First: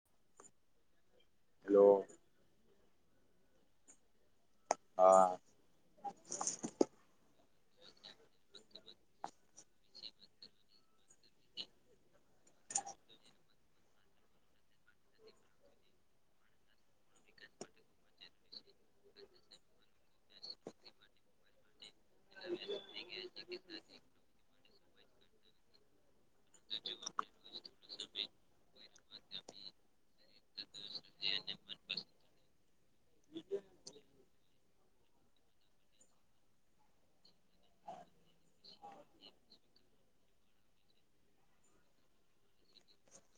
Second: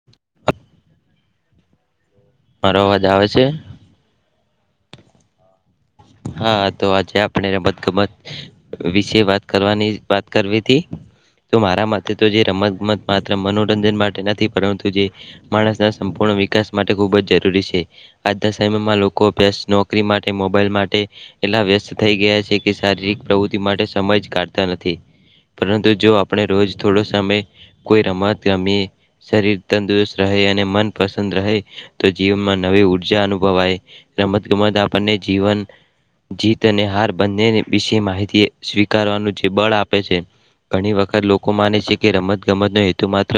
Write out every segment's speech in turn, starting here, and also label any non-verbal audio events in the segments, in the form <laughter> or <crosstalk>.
<unintelligible> <inaudible> Hello મારો અવાજ આવે છે? હા હા તો આજે આપણે રમતગમત વિશે વાત કરવાની વાત કરવી તી તો મારા માટે તો જે રમત ગમત માત્ર મનોરંજન માટે નથી પરંતુ, જે માણસના સંપૂર્ણ વિકાસ માટે ખૂબ જ જરૂરી છે. આજના સમયમાં લોકો અભ્યાસ, નોકરી માટે, મોબાઈલ માટે એટલા વ્યસ્ત થઈ ગયા છે કે શારીરિક પ્રવૃતિ માટે સમયજ કાઢ નથી પરંતુ જો આપણે રોજ થોડો સમય કોઈ રમત રમીએ શરીર તંદુરસ્ત રહે અને મન પસંદ રહે તો જીવનમાં નવી ઉર્જા અનુભવાય. રમત ગમત આપણને જીવન જીત અને હાર બંને વિશે માહિતી સ્વીકારવાનું જે બળ આપે છે. ઘણી વખત લોકો માને છે કે રમત ગમત નો હેતુ માત્ર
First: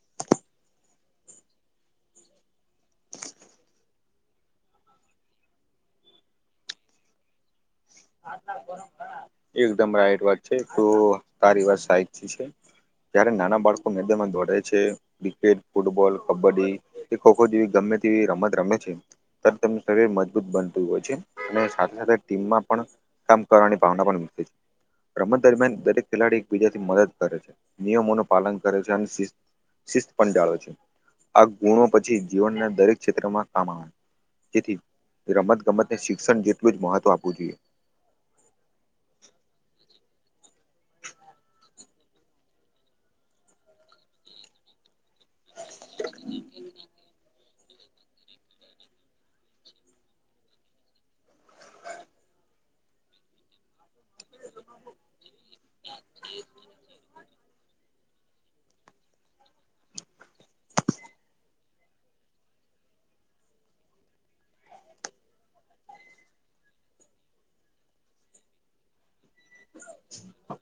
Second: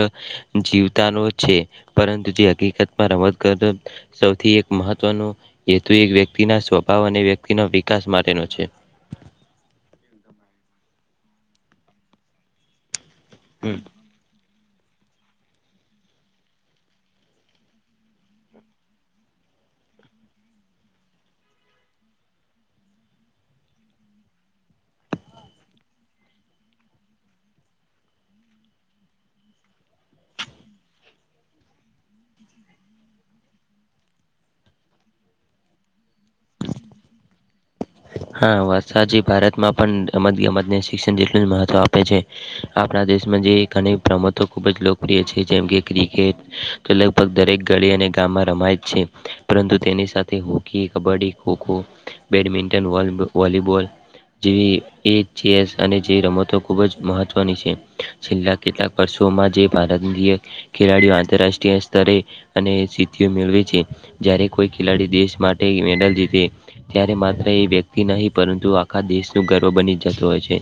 જીવતાનો છે, પરંતુ જે હકીકતમાં રમત કરતો સૌથી એક મહત્વનો હેતુ એક વ્યક્તિના સ્વભાવ અને વ્યક્તિનો વિકાસ માટેનો છે. એકદમ રાઈટ વાત છે તો તારી વાત સાચી છે. જ્યારે નાના હમ. બાળકો મેદાનમાં દોડે છે, ક્રિકેટ, ફૂટબોલ, કબડ્ડી, કે ખો ખો જેવી ગમે તેવી રમત રમે છે. તેમનું શરીર મજબૂત બનતું હોય છે અને સાથે સાથે ટીમમાં પણ કામ કરવાની ભાવના પણ છે. રમત દરમિયાન દરેક ખેલાડી એકબીજા થી મદદ કરે છે નિયમોનું પાલન કરે છે અને શિસ્ત પણ‌ જાળવે છે આ ગુણો પછી જીવનના દરેક ક્ષેત્રમાં કામ આવે. જેથી રમતગમતને શિક્ષણ જેટલું જ મહત્ત્વ આપવું જોઈએ. હા વરસાદી ભારતમાં પણ રમત ગમત ને શિક્ષણ જેટલું જ મહત્વ આપ છે આપણા દેશમાં જે ઘણી રમતો ખૂબ જ લોકપ્રિય છે જેમકે ક્રિકેટ લગભગ દરેક ગળી અને ગામમાં રમાય જ છે પરંતુ તેની સાથે hockey, kabaddi. Kho kho, badminton, <unintelligible> volleyball. જેવી એ ચેસ અને જેવી રમતો ખૂબ જ મહત્વની છે. છેલ્લા કેટલાક વર્ષોમાં જે ભારતીય ખેલાડીઓ આંતરરાષ્ટ્રીય સ્તરે. અને સિદ્ધિ મેળવે છે જ્યારે કોઈ ખેલાડી દેશ માટે મેડલ જીતે. ત્યારે માત્ર એ વ્યક્તિ નહી પરંતુ આખા દેશનું ગર્વ બની જતું હોય છે.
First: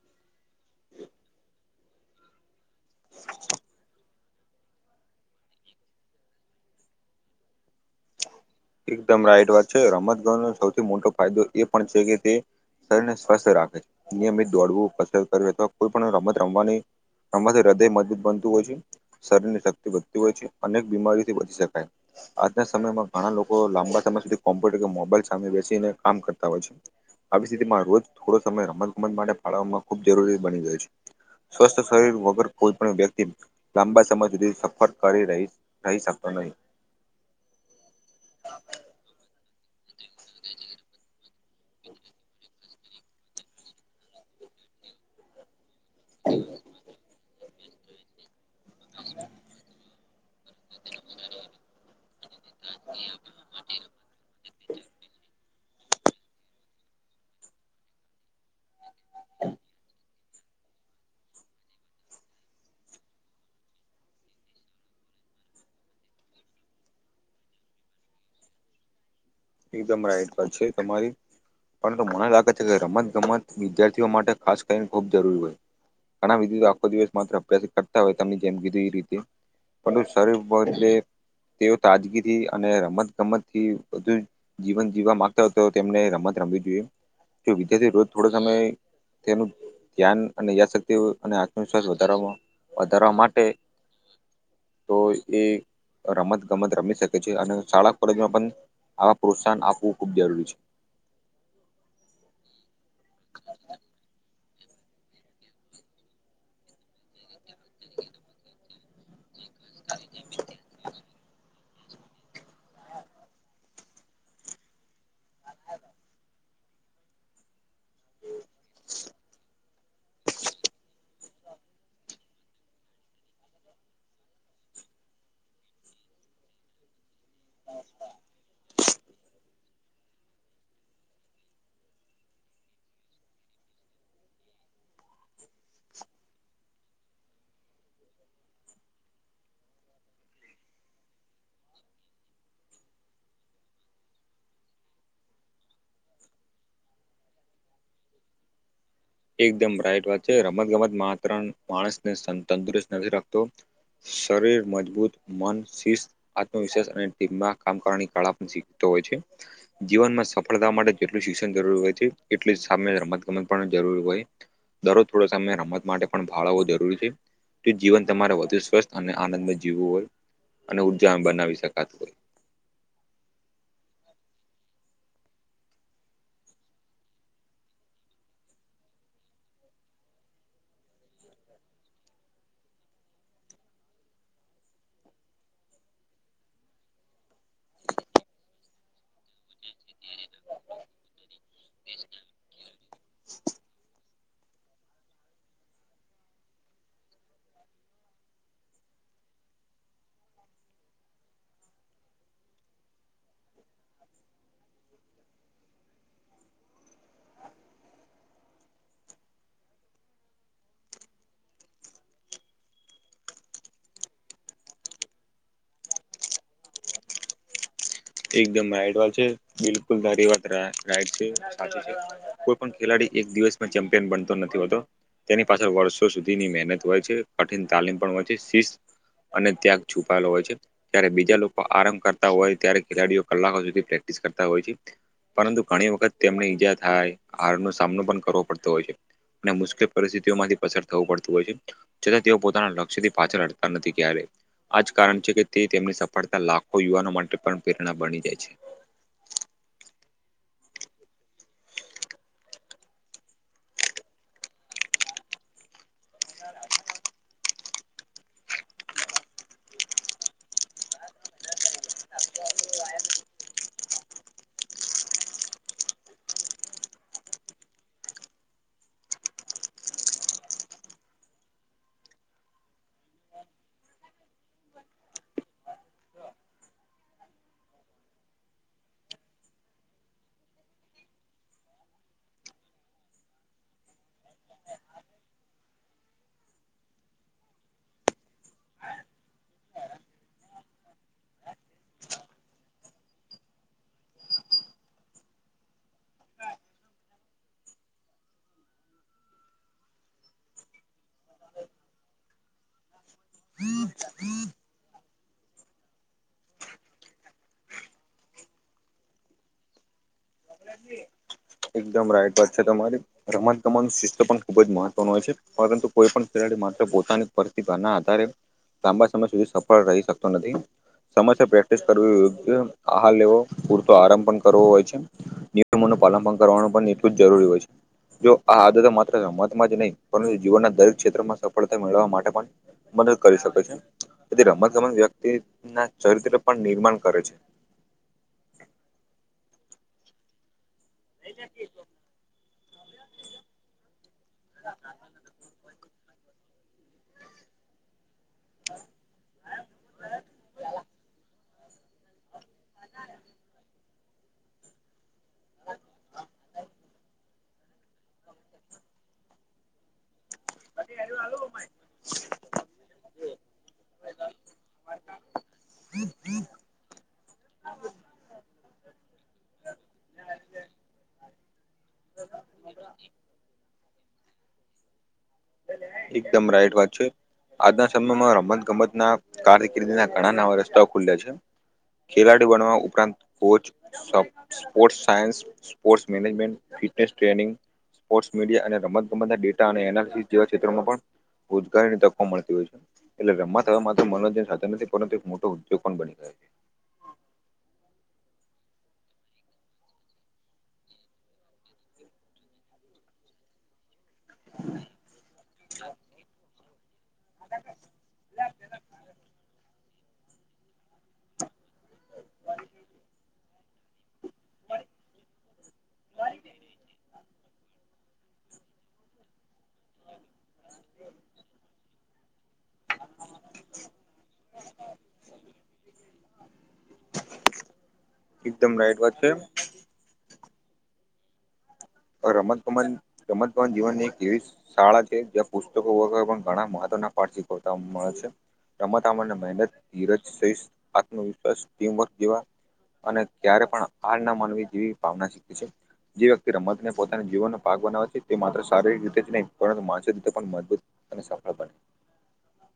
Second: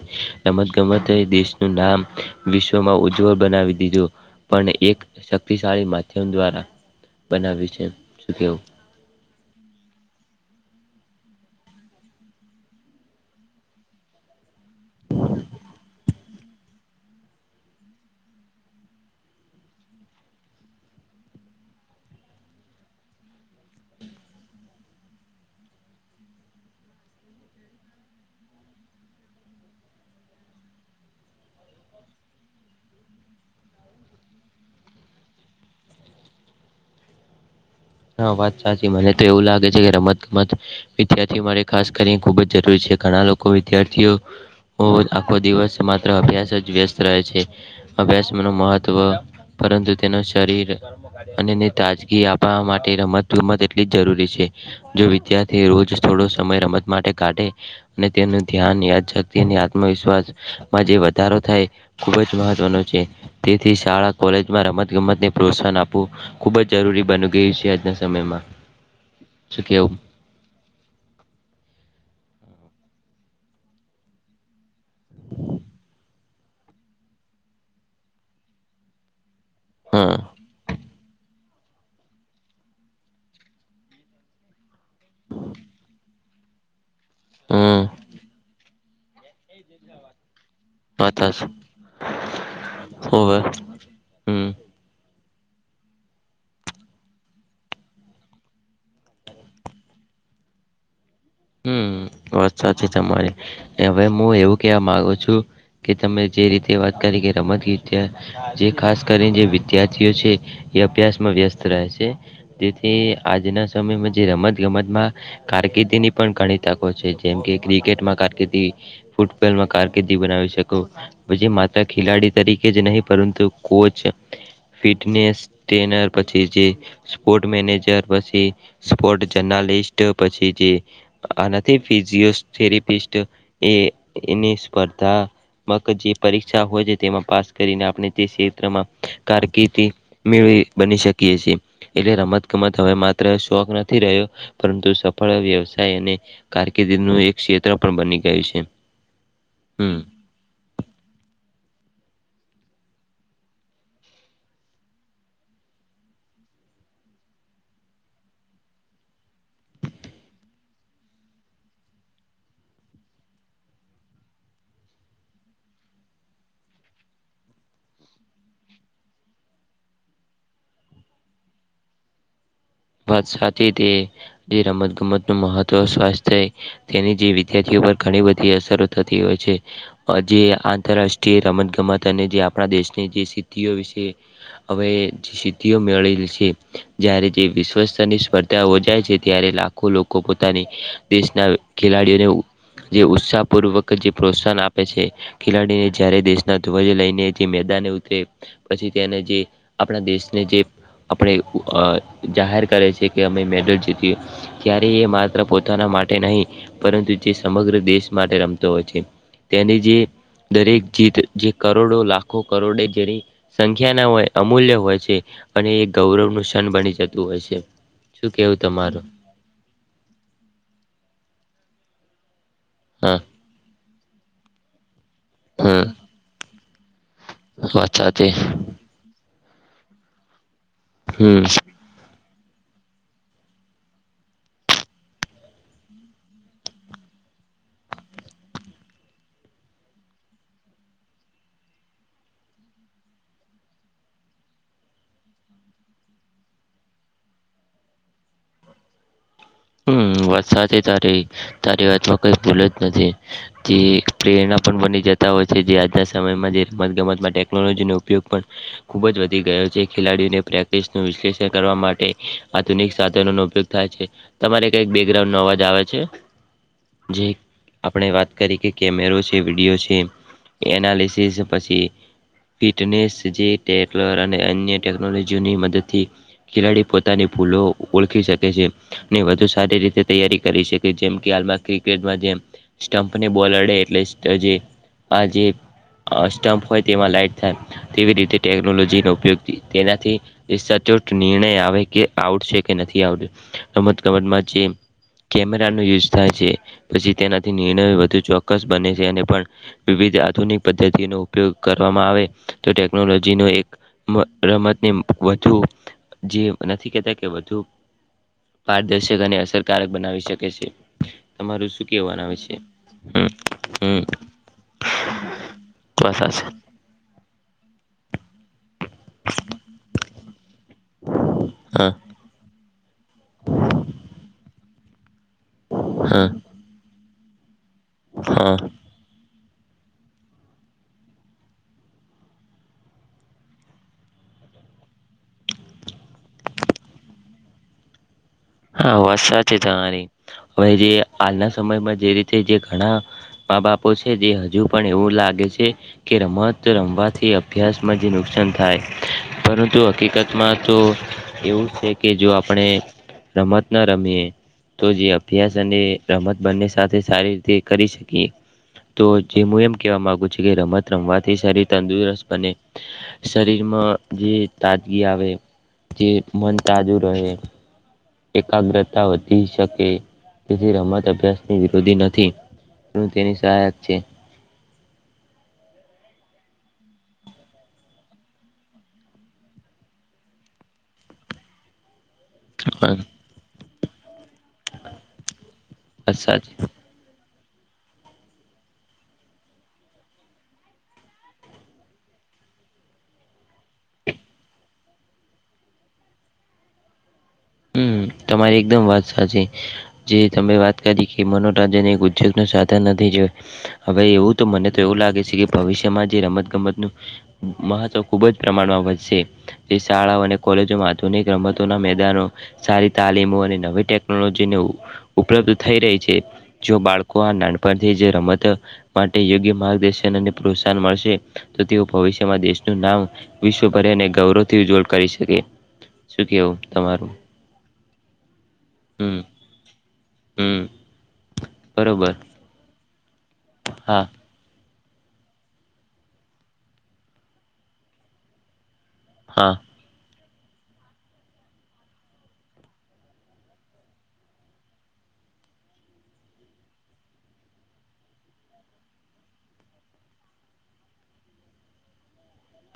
રમત ગમત દેશનું નામ વિશ્વમાં ઉજ્જવળ બનાવી દીધું. પણ એક શક્તિશાળી માધ્યમ દ્વારા બનાવીયું છે શું કેવું. એકદમ રાઈટ વાત છે રમતગમત ન સૌથી મોટો ફાયદો એ પણ છે કે તે શરીરને સ્વસ્થ રાખે નિયમિત દોડવું પસંદ કર અથવા કોઈ પણ રમત રમવાની. હ તો હૃદય મજબૂત બનતું હોય છે. શરીર ની શક્તિ વધતી હોય છે અનેક બીમારીથી વધચી શકાય. આના સમયમાં ઘણા લોકો લાંબા સમય સુધી કોમ્પ્યુટર કે મોબાઈલ સામે બેસીને કામ કરતા હોય છે. આવી સ્થિતિમાં રોજ થોડો સમય રમત ગમત માટે ફાળવવામાં ખૂબ જરૂરી બની ગયો છે. સ્વસ્થ શરીર વગર કોઈ પણ વ્યક્તિ. લાંબા સમય સુધી સફર કરી રહી રહી શકતો નહીં. હા વાત સાચી મને તો એવું લાગે છે કે રમત ગમત વિદ્યાર્થી મારે. ખાસ કરીને ખુબ જ જરૂરી છે ઘણા લોકો વિદ્યાર્થીઓ આખો દિવસ. માત્ર અભ્યાસ જ વ્યસ્ત રહે છે. અભ્યાસ ન મહત્વ પરંતુ તેનો શરીર અનેને તાજગી આપવા માટે. ટે રમત ગમત એટલી જ જરૂરી છે જો વિદ્યાર્થી રોજ. થોડો સમય રમત માટે કાઢે અને તેનું ધ્યાન યાદ શક્તિ અને આત્મવિશ્વાસ. મા જે વધારો થાય ખૂબ જ મહત્વનો છે. તેથી શાળા કોલેજમાં રમત ગમતને પ્રોત્સાહન આપવું ખુબ જ જરૂરી બની ગયું છ. આજના સમયમાં. શું કેવું એકદમ રાઈટ વાત છે તમારી. પરંતુ મને લાગે છે કે રમત ગમત વિદ્યાર્થીઓ માટે ખાસ કરીને ખૂબ જરૂરી હોય. ઘણા વિધું આખો દિવસ માત્ર અભ્યાસ કરતા હોય તમને જેમ કીધું એ રીતે. <inaudible> હા શરીર એટલે તેઓ તાજગીથી અને રમત ગમત થી બધુ. જીવન જીવવા માંગતા હોય તો તેમને રમત રમવી જોઈએ તો હમ વિદ્યાર્થી રોજ થોડો સમય. તેનું ધ્યાન અને યાદશક્તિ. તેઓ વાત અને હાચી આત્મવિશ્વાસ વધાર વધારવા હોવે માટે. હમ તો એ રમત ગમત રમી શકે છે અને શાળા કોલેજમાં પણ. આવા પ્રોત્સાહન આપવું ખૂબ જરૂરી છે. હમ વાત સાચી તમારી હવે હું એવું કેવા માગુ છું. કે તમે જે રીતે વાત કરી કે રમત ગીત જે ખાસ કરીને જે વિદ્યાર્થીઓ છે. એ અભ્યાસ માં વ્યસ્ત રહે છે. તેથી આજના સમયમાં જે રમત ગમત માં કારકિર્દી ની પણ ઘણી. તકો છે જેમ કે ક્રિકેટમાં કારકિર્દી, ફૂટબોલમાં કારકિર્દી બનાવી શકો. પછી માત્ર ખેલાડી તરીકે જ નહીં પરંતુ કોચ. ફિટનેસ ટ્રેનર પછી જે. સ્પોર્ટ મેનેજર પછી સ્પોર્ટ જર્નાલિસ્ટ પછી જે. આ નથી ફિઝિયો થરેપિસ્ટ એ એની સ્પર્ધા. મ જે પરીક્ષા હોય છે તેમાં પાસ કરીને આપણે તે ક્ષેત્રમાં કારકિર્દી. મેળવી બની શકીએ છીએ. એટલે રમત ગમત હવે માત્ર શોખ નથી રહ્યો પરંતુ સફળ વ્યવસ્ વસાય અને કારકિર્દી નું એક ક્ષેત્ર પણ બની ગયું છે. એકદમ હમ રાઈટ વાત છે રમત ગમત માત્ર માણસને સન તંદુરસ્ત નથી રાખતો. શરીર મજબૂત મન શિસ્ત આત્મવિશ્વાસ અને ટીમમાં કામ કરવાની કાળા પણ શીખતો હોય છે. જીવનમાં સફળતા માટે જેટલું શિક્ષણ જરૂરી હોય છે એટલું જ સામે રમત ગમત પણ જરૂરી હોય. દરરોજ થોડો સમય રમત માટે પણ ફાળવવો જરૂરી છે. જીવન તમારે વધુ સ્વસ્થ અને આનંદે જીવવું હોય અને ઉર્જા બનાવી શકાતું હોય. વાત સાચી તે જે રમત ગમત નું મહત્વ સ્વાસ્થય તેની જે વિદ્યાર્થીઓ પર ઘણી બધી અસરો થતી હોય છે. જે આંતરરાષ્ટ્રીય રમત ગમત અને જે આપણા દેશની જે સિદ્ધિઓ વિશે હવે સિદ્ધિઓ મેળલી છે જ્યારે જે વિશ્વ સ્તરની સ્પર્ધા યોજાય છે ત્યારે લાખો લોક પોતાની દેશના ખેલાડીઓને જે ઉત્સાહપૂર્વક જે પ્રોત્સાહન આપ ખેલાડીને જારે દેશના ધ્વજ લઈને થી મેદાને ઉતરે પછી તેને જે આપણા દેશને જે આપણે જાહેર કરે છે કે અમે મેડલ જીતીએ ત્યારે એ માત્ર પોતાના માટે નહીં. પરંતુ જે સમગ્ર દેશ માટે રમતો હોય છે. તેની જે દરેક જીત જે કરોડો લાખો કરોડે જેની સંખ્યા ના હોય, અમૂલ્ય હોય છે અને એ ગૌરવનું ક્ષણ બની જતું હોય છે. શું કેવું એકદમ રાઈટ તમારું વાત છે. બિલકુલ મારી વાત રાઇટ છે. સાચી છે. કોઈ પણ ખેલાડી હા એક દિવસમાં ચેમ્પિયન બનતો નથી હોતો. તેની પાછળ હમ વર્ષો સુધીની મહેનત હોય છે. કઠિન વાત તાલીમ પણ હોય સાથે છે, શિસ્ત અને ત્યાગ છુપાયેલો હોય છે. ત્યારે બીજા હમ લોકો આરામ કરતા હોય ત્યારે ખેલાડીઓ કલાકો સુધી પ્રેક્ટિસ કરતા હોય છે. પરંતુ ઘણી વખત તેમને ઈજા થાય, હાર નો સામનો પણ કરવો પડતો હોય છે. અને મુશ્કેલ પરિસ્થિતિઓમાંથી પસાર થવું પડતું હોય છે. છતાં તેઓ પોતાના લક્ષ્યથી પાછળ હટતા નથી ક્યારે આ જ કારણ છે કે તે તેમની સફળતા લાખો યુવાનો માટે પણ પ્રેરણા બની જાય છે હમ વાત સાચી તારી. તારી વાતમાં કંઈ ભૂલ જ નથી. જે એક પ્રેરણા પણ બની જતા હોય છે જે આજના સમયમાં જે રમત ગમતમાં ટેકનોલોજીનો ઉપયોગ પણ ખૂબ જ વધી ગયો છે, ખેલાડીઓને પ્રેક્ટિસ નું વિશ્લેષણ કરવા માટે આધુનિક સાધનોનો ઉપયોગ થાય છે. તમારે કંઈક બેકગ્રાઉન્ડ નો અવાજ આવે છે. જે આપણે વાત કરી કે કેમેરો છે, વિડીયો છે. એનાલિસિસ પછી ફિટનેસ જે ટેકલર અને અન્ય ટેકનોલોજીઓની મદદથી ખેલાડી પોતાની ભૂલો ઓળખી શકે છે. ને વધુ સારી રીતે તૈયારી કરી શકે. જેમ કે, હાલ ક્રિકેટમાં જેમ સ્ટમ્પને બોલ અડે એટલે સ્ટજે આજે સ્ટમપ હોય તેમાં લાઈટ થાય તેવી રીતે ટેકનોલોજીનો ઉપયોગ તેનાથી એ સચોટ નિર્ણય આવે કે આઉટ છે કે નથી આઉટ. રમત ગમતમાં જે કેમેરાનો યુઝ થાય છે. પછી તેનાથી નિર્ણય વધુ ચોક્કસ બને છે, અને પણ વિવિધ આધુનિક પદ્ધતિ નો ઉપયોગ કરવામાં આવે તો ટેકનોલોજી નો એક રમતને વધુ જે નથી કેતા કે વધુ પારદર્શક અને અસરકારક બનાવી શકે છે. તમારું શું એકદમ કેવાનું આવે રાઈટ વાત છે તમારી હમ રમત ગમતનું હમ શિસ્ત પણ ખૂબ જ મહત્વનું હોય છે. પરંતુ, કોઈ પણ બસ ખેલાડી માત્ર પોતાની પ્રતિભાના આધારે લાંબા સમય સુધી સફળ રહી શકતો નથી. સમયસર પ્રેક્ટિસ હા કરવી યોગ્ય આહાર લેવો, પૂરતો આરામ પણ કરવો હોય છે નિયમોનું પાલન હા પણ કરવાનું પણ એટલું જ જરૂરી હોય છે. જો આ હા આદતો મા રમતમાં જ નહી. પરંતુ, જીવનના દરેક ક્ષેત્રમાં સફળતા મેળવવા માટે પણ મદદ કરી શકે છે. તેથી રમતગમત વ્યક્તિ ના ચરિત્ર પણ નિર્માણ કરે છે હા વાત સાચી તમારી. હવે જે હાલના સમયમાં જે રીતે જે ઘણા મા બાપો છે. જે હજુ પણ એવું લાગે છે, કે રમત રમવાથી અભ્યાસમાં જે નુકસાન થાય. પરંતુ હકીકતમાં તો એવું છે કે જો આપણે રમત ન રમીએ તો જે અભ્યાસ અને રમત બંને સાથે સારી રીતે કરી શકીએ તો જે હું એમ કહેવા માગુ છું રમત રમવાથી શરીર તંદુરસ્ત બને. શરીરમાં જે તાજગી આવે તે મન તાજુ રહે. એકાગ્રતા વધી શકે તેથી રમત અભ્યાસની વિરોધી નથી. તો તેની સહાયક છે. એકદમ રાઈટ વાત છે. આજના સમયમાં રમત ગમત ના કાર દકરીના ઘણા નવા રસ્તાઓ ખુલ્યા છે. ખેલાડી બનવા ઉપરાંત વાત કોચ સ્પોર્ટ્સ સાયન્સ સ્પોર્ટ્સ સાચી management fee ટેસ્ટિ tanning post media અને રમત ગમત ડેટા અને એનાલિ જેવા ક્ષેત્રોમાં પણ રોજગારીની તકો મળતી હોય છે. એટલે રમવા થવા માત્ર મનોરંજન સાચા નથી પરંતુ એક મોટો ઉદ્યોગ પણ બની ગયો છે. હમ તમારી એકદમ વાત સાચી. જે તમે વાત કરી કે મનોરંજન એ ઉદ્યોગ ન સાધન નથી જો હવે એવું તો મને તો એવું લાગે છે કે ભવિષ્યમાં જે રમતગમતનું મહત્વ ખૂબ જ પ્રમાણમાં વધશે. શાળાઓ અને કોલેજોમાં આધુનિક રમતોના મેદાનો સારી તાલીમો અને નવી ટેક ટેકનોલોજીને ઉપલબ્ધ થઈ રહી છે જો બાળકો આ નાનપણથી રમત માટે યોગ્ય માર્ગદર્શન અને પ્રોત્સાહન મળશે તો તેઓ ભવિષ્યમાં દેશનું નામ વિશ્વ ભરેને ગૌરવથી ઉજ્જવળ કરી શકે શું કેવું? તમારું એકદમ રાઈટ વાત હમ છે. હમ બરોબર. રમતગમન રમત કમન હા જીવનની એક એવી શાળા છે જ્યાં પુસ્તકો વગરે પણ ઘણા મહત્વ પાઠ શીખતા મળે છે. રમતમણ હા મહેનત ધીરજ આત્મવિશ્વાસ ટીમવર્ જેવા અને ક્યારે પણ હ ના માનવી જેવી ભાવના શીખી છે જે વ્યક્તિ રમત પોતાના જીવનનો પાક બનાવવા છે તે માત્ર શારીરિક રીતે જ નહીં પરંતુ માનસિક રીતે પણ મજબૂત અને સફળ બને.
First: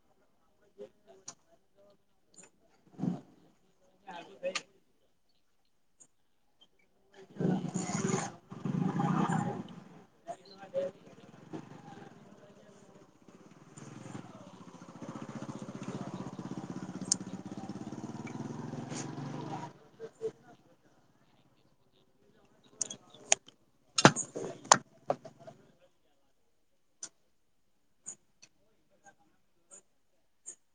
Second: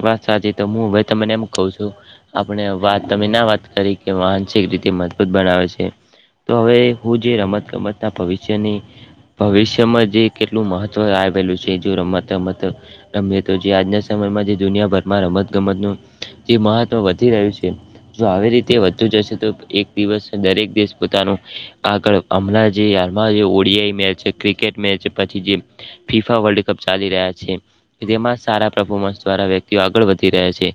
વાત સાચી તો હું હવે તમને એમ કઉ છું. આપણે વાત તમે ના વાત કરી કે માનસિક રીતે મજબૂત બનાવે છે. તો હવે હું જે રમત ગમતના ભવિષ્યની ભવિષ્યમાં જે કેટલું મહત્વ આવેલું છે જો રમત રમત રમ તો આજના સમયમાં જે દુનિયાભરમાં રમતગમતનું મહત્વ વધી રહ્યું છે જો આવી રીતે તે વધુ જશે તો એક દિવસ દરેક દિવસ પોતાનું આગળ હમણાં જે યારમાં જે ઓડિયા મેચ છે ક્રિકેટ મેચ પછી જે ફીફા વર્લ્ડ કપ ચાલી રહ્યા છે તેમાં સારા પરફોર્મન્સ દ્વારા વ્યક્તિઓ આગળ વધી રહ્યા છે.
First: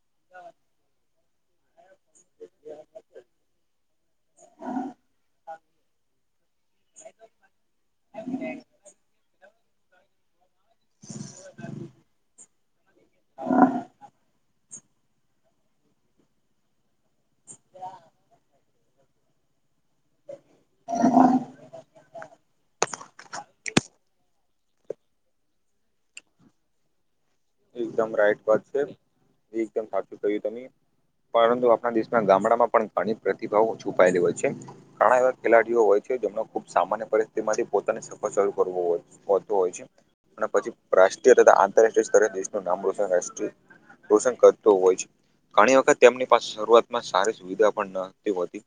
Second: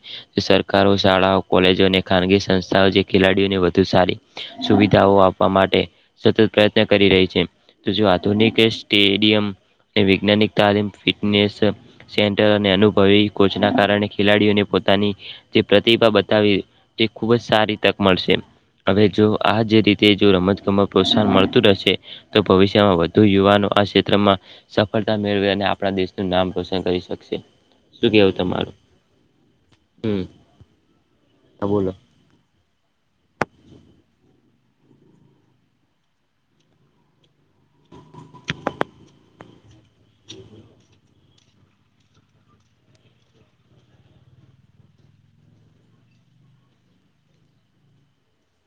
સરકારો શાળાઓ કોલેજો અને ખાનગી સંસ્થાઓ જે ખેલાડીઓને વધુ સારી સુવિધાઓ આપવા માટે સતત પ્રયત્ન કરી રહી છે. આધુનિક સ્ટેડિયમ વૈજ્ઞાનિક તાલીમ ફિટને સેન્ટર અને અનુભવી કોચના કારણે ખેલાડીઓને પોતાની જે પ્રતિભા બતાવી તે ખુબ જ સારી તક મળશે. હવે જો આ જે રીતે જો રમતગમત પ્રોત્સાહન મળતું રહેશે. તો ભવિષ્યમાં વધુ યુવાનો આ ક્ષેત્રમાં સફળતા મેળવી અને આપણા દેશનું નામ રોશન કરી શકશે. શું એકદમ કેવું રાઈટ વાત તમારું છે, એકદમ સાચું હમ કહ્યું તમે પરંતુ હા બોલો આપણા દેશ ગામડામાં પણ ઘણી પ્રતિભાવ છુપાયેલી હોય છે. ઘણા એવા ખેલાડીઓ હોય છે, જેમને ખુબ સામાન્ય પરિસ્થિતિ માંથી પોતાની સફર શરૂ કરવો હોય છે. હોતુ હોય છે, અને પછી રાષ્ટ્રીય તથા આંતરરાષ્ટ્રીય સ્તરે દેશનું નામ રોશન રાષ્ટ્રીય. રોશન કરતું હોય છે. ઘણી વખત તેમની પાસે શરૂઆતમાં સારી સુવિધા પણ ન હતી હોતી.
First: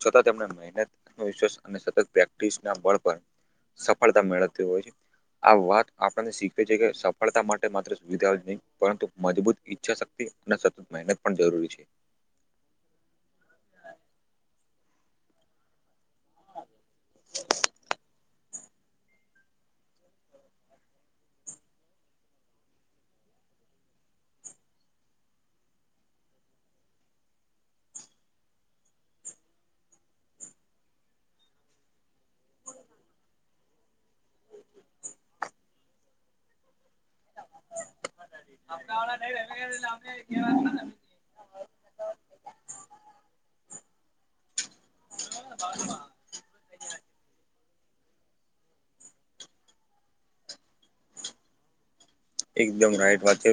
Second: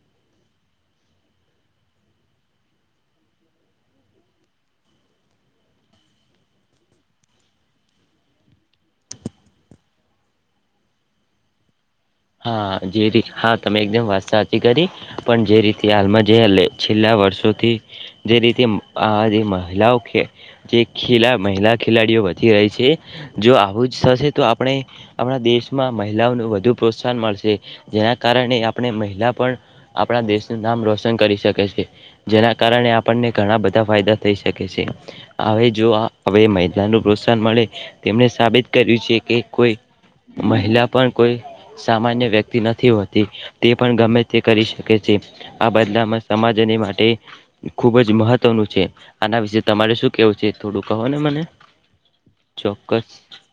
છતાં તેમણે મહેનત આત્મવિશ્વાસ અને સતત પ્રેક્ટિસ ના બળ પર. સફળતા મેળવતી હોય છે, આ વાત આપણને શીખવી છે, કે સફળતા માટે માત્ર. સુવિધા જ નહીં, પરંતુ મજબૂત ઈચ્છા શક્તિ અને સતત મહેનત પણ જરૂરી છે. હા જે રીત હા તમે એકદમ વાત સાચી કરી પણ જે રીત. હાલમાં જે છેલ્લા વર્ષોથી જે રીતે આ જે મહિલાઓ. જે ખેલા મહિલા ખેલાડીઓ વધી રહી છે. જો આવું જ થશે તો આપણે આપણા દેશમાં મહિલાઓનું વધુ. પ્રોત્સાહન મળશે, જેના કારણે આપણે મહિલા પણ. આપણા દેશનું નામ રોશન કરી શકે છે. જેના કારણે આપણને ઘણા બધા ફાયદા થઈ શકે છે, હવે જો હવે. પ્રોત્સાહન મળે તેમણે સાબિત કર્યું છે, કે કોઈ મહિલા પણ કોઈ. સામાન્ય વ્યક્તિ નથી હોતી તે પણ ગમે તે કરી શકે છે આ બદલામાં. સમાજને માટે. ખુબ જ મહત્વનું છે, આના વિશે તમારે શું કેવું છે થોડું કહો ને મને. એકદમ ચોક્કસ રાઈટ વાત છે.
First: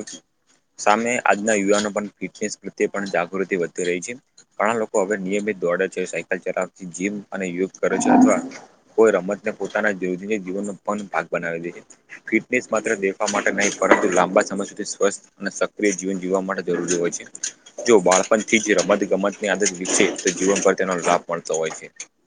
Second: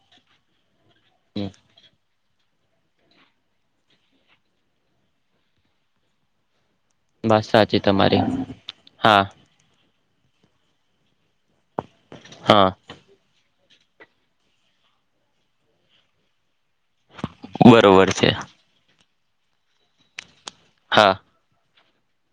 સામે આજના યુવાનો પણ ફિટનેસ પ્રત્યે પણ જાગૃતિ વધી રહી છે. ઘણા લોકો હવે નિયમિત દોડે છે, સાયકલ ચલાવથી જીમ અને વાત યુગ સાચી કરે છે તમારી અથવા કોઈ હા રમત. પોતાના જ રોજના જીવનનો પણ ભાગ બનાવે છે, ફિટનેસ હા માત્ર દેખવા માટે. નહીં પરંતુ લાંબા સમય સુધી સ્વસ્થ અને સક્રિય જીવન જીવવા માટે. જરૂરી હોય છે, જો બરોબર છે બાળપણથી જ રમત ગમત ની આદત વિકસે તો જીવન પર તેનો હા લાભ. ભણતો હોય છે.